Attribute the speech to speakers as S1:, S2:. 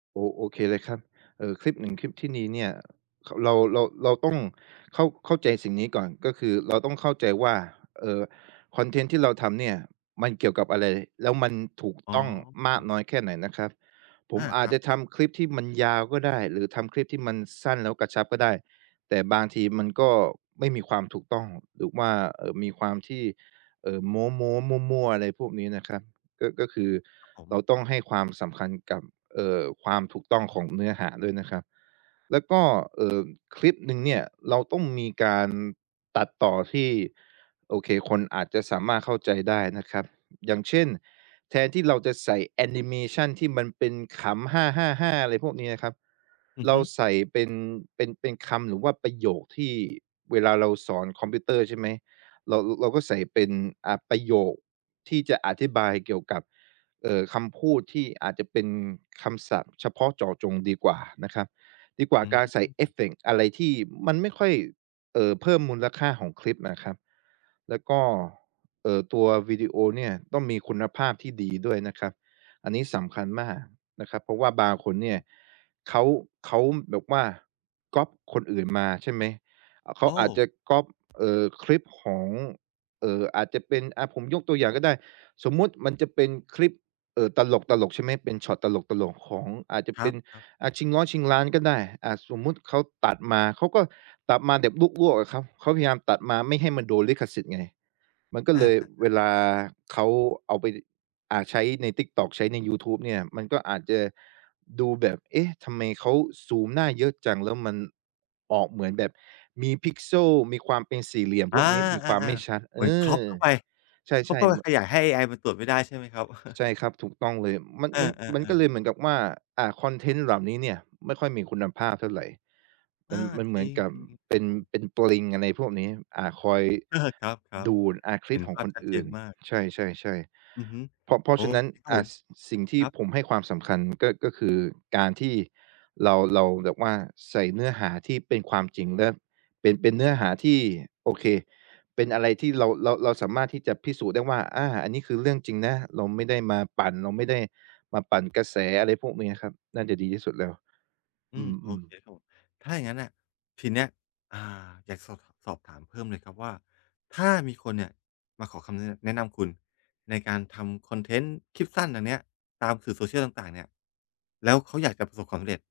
S1: โอ โอเคเลยครับ เอ่อ คลิป 1 คลิป ที่นี้เนี่ย ข เรา เรา เราต้องเข้า เข้าใจสิ่งนี้ก่อน ก็คือเราต้องเข้าใจว่า เอ่อ คอนเทนต์ที่เราทำเนี่ยมันเกี่ยวกับอะไร แล้วมันถูก
S2: อ๋อ
S1: ต้องมากน้อยแค่ไหนนะครับ ผ
S2: อ
S1: ม
S2: า
S1: อา
S2: คร
S1: จ
S2: ับ
S1: จะทำคลิปที่มันยาวก็ได้ หรือทำคลิปที่มันสั้นแล้วกระชับก็ได้ แต่บางทีมันก็ไม่มีความถูกต้อง หรือว่า เอ่อ มีความที่ เอ่อ โม้ ๆ มั่ว ๆ อะไรพวกนี้นะครับ ก็ ก็คือ
S2: ครับผ
S1: เรา
S2: ม
S1: ต้องให้ความสำคัญกับ เอ่อ ความถูกต้องของเนื้อหาด้วยนะครับ แล้วก็ เอ่อ คลิปหนึ่งเนี่ยเราต้องมีการตัดต่อที่ โอเค คนอาจจะสามารถเข้าใจได้นะครับ อย่างเช่น แทนที่เราจะใส่แอนิเมชันที่มันเป็นขำ ฮ่า ๆ ๆ อะไรพวกเนี้ยนะครับ
S2: อือ
S1: เร
S2: ฮ
S1: า
S2: ึ
S1: ใส่เป็น เป็น เป็นคำ หรือว่าประโยคที่ เวลาเราสอนคอมพิวเตอร์ใช่ไหม เรา เราก็ใส่เป็น อ่า ประโยคที่จะอธิบายเกี่ยวกับ เอ่อ คำพูดที่อาจจะเป็นคำศัพท์เฉพาะเจาะจงดีกว่านะครับ ดีกว่
S2: อ
S1: า
S2: ื
S1: การใส่
S2: ม
S1: เอฟเฟกต์อะไรที่มันไม่ค่อย เอ่อ เพิ่มมูลค่าของคลิปนะครับ แล้วก็ เอ่อ ตัววิดีโอเนี่ยต้องมีคุณภาพที่ดีด้วยนะครับ อันนี้สำคัญมากนะครับ เพราะว่าบางคนเนี
S2: อ
S1: ่
S2: ือฮ
S1: ย
S2: ึ
S1: เขา เขาแบบว่าก๊อบคนอื่นมาใช่ไหม เข
S2: โ
S1: า
S2: อ
S1: อาจจ
S2: ้!
S1: ะก๊อบ เอ่อ คลิปของ เอ่อ อาจจะเป็น อ่า ผมยกตัวอย่างก็ได้ สมมุติมันจะเป็นคลิป เอ่อ ตลก ๆ ใช่ไหม เป็นช็อตตลก ๆ ของ อาจจะ
S2: คร
S1: เป
S2: ั
S1: ็น
S2: บ ๆ
S1: อ่า ชิงล้อชิงล้านก็ได้ อ่า สมมุติเขาตัดมา เขาก็ตัดมาแบบลวก ๆ อะครับ เขาพยายามตัดมาไม่ให้มันโดนลิขสิทธิ์ไง มันก็
S2: อ
S1: เลย
S2: า ๆ ๆ
S1: เวลาเขาเอาไป อ่า ใช้ใน TikTok ใช้ในยูทูบเนี่ย มันก็อาจจะดูแบบ เอ๊ะ ทำไมเขาซูมหน้าเยอะจัง แล้วมันออกเหมือนแบบมี Pixel มีความเป็นสี่เหลี่ยม
S2: อ
S1: พ
S2: า
S1: วกนี้ มีความไม่ช
S2: ๆ
S1: ัด
S2: ๆ เ
S1: เ
S2: ห
S1: อ
S2: มือน
S1: อ
S2: Crop เข้าไป
S1: ใ
S2: เขา
S1: ช่
S2: ก็ไป
S1: ๆ ม
S2: ขยายให้เอไอมันตรวจไม่ได้ใช่ไหมครับ?
S1: ใช่ครับ ถูกต้องเลย มัน
S2: เอ
S1: มัน มันก็
S2: อ ๆ
S1: เ
S2: ๆ
S1: ลยเหมือนกับว่า อ่า คอนเทนต์เหล่านี้เนี่ยไม่ค่อยมีคุณภาพเท่าไร
S2: อ
S1: มั
S2: า
S1: น มันเห
S2: จ
S1: ม
S2: ร
S1: ือ
S2: ิ
S1: นกับ
S2: ง ๆ ๆ ค
S1: เป
S2: รั
S1: ็
S2: บ
S1: น
S2: ผม
S1: เป็นปลิงอะไรพวกนี้ อ่า คอย
S2: เออ ครับ
S1: ดูด อ่า ค
S2: ๆ
S1: ล
S2: เห
S1: ิ
S2: ็
S1: ป
S2: น
S1: ขอ
S2: ภ
S1: ง
S2: า
S1: ค
S2: พ
S1: น
S2: ชัด
S1: อ
S2: เจ
S1: ื่
S2: น
S1: น
S2: มาก
S1: ใช่
S2: อือฮ
S1: ๆ
S2: ึ
S1: ๆ เพราะ เพรา
S2: โอ
S1: ะฉะนั้
S2: เ
S1: น
S2: ค ครับ
S1: อ
S2: ผ
S1: ะ
S2: ม
S1: สิ่งที
S2: ค
S1: ่
S2: รับ
S1: ผมให้ความสำคัญก็ ก็คือการที่เรา เราแบบว่าใส่เนื้อหาที่เป็นความจริง และเป็น เป็นเนื้อหาที่โอเค เป็นอะไรที่เรา เรา เราสามารถที่จะพิสูจน์ได้ว่า อา อันนี้คือเรื่องจริงนะ เราไม่ได้มาปั่น เราไม่ได้มาปั่นกระแส อะไรพวกเนี้ยครับ น่าจะดีที่สุดแล้ว
S2: อ
S1: อ
S2: ืม โอ
S1: ืม
S2: เค
S1: ๆ
S2: ครับผม ถ้าอย่างงั้นอะทีเนี้ย อ่า อยากสอบ สอบถามเพิ่มเลยครับว่า ถ้ามีคนเนี่ยมาขอคำแนะ แนะนำคุณ ในการทำคอนเทนต์คลิปสั้นอันเนี้ยตามสื่อ Social ต่าง ๆ เนี่ย แล้วเขาอยากจะประสบความสำเร็จ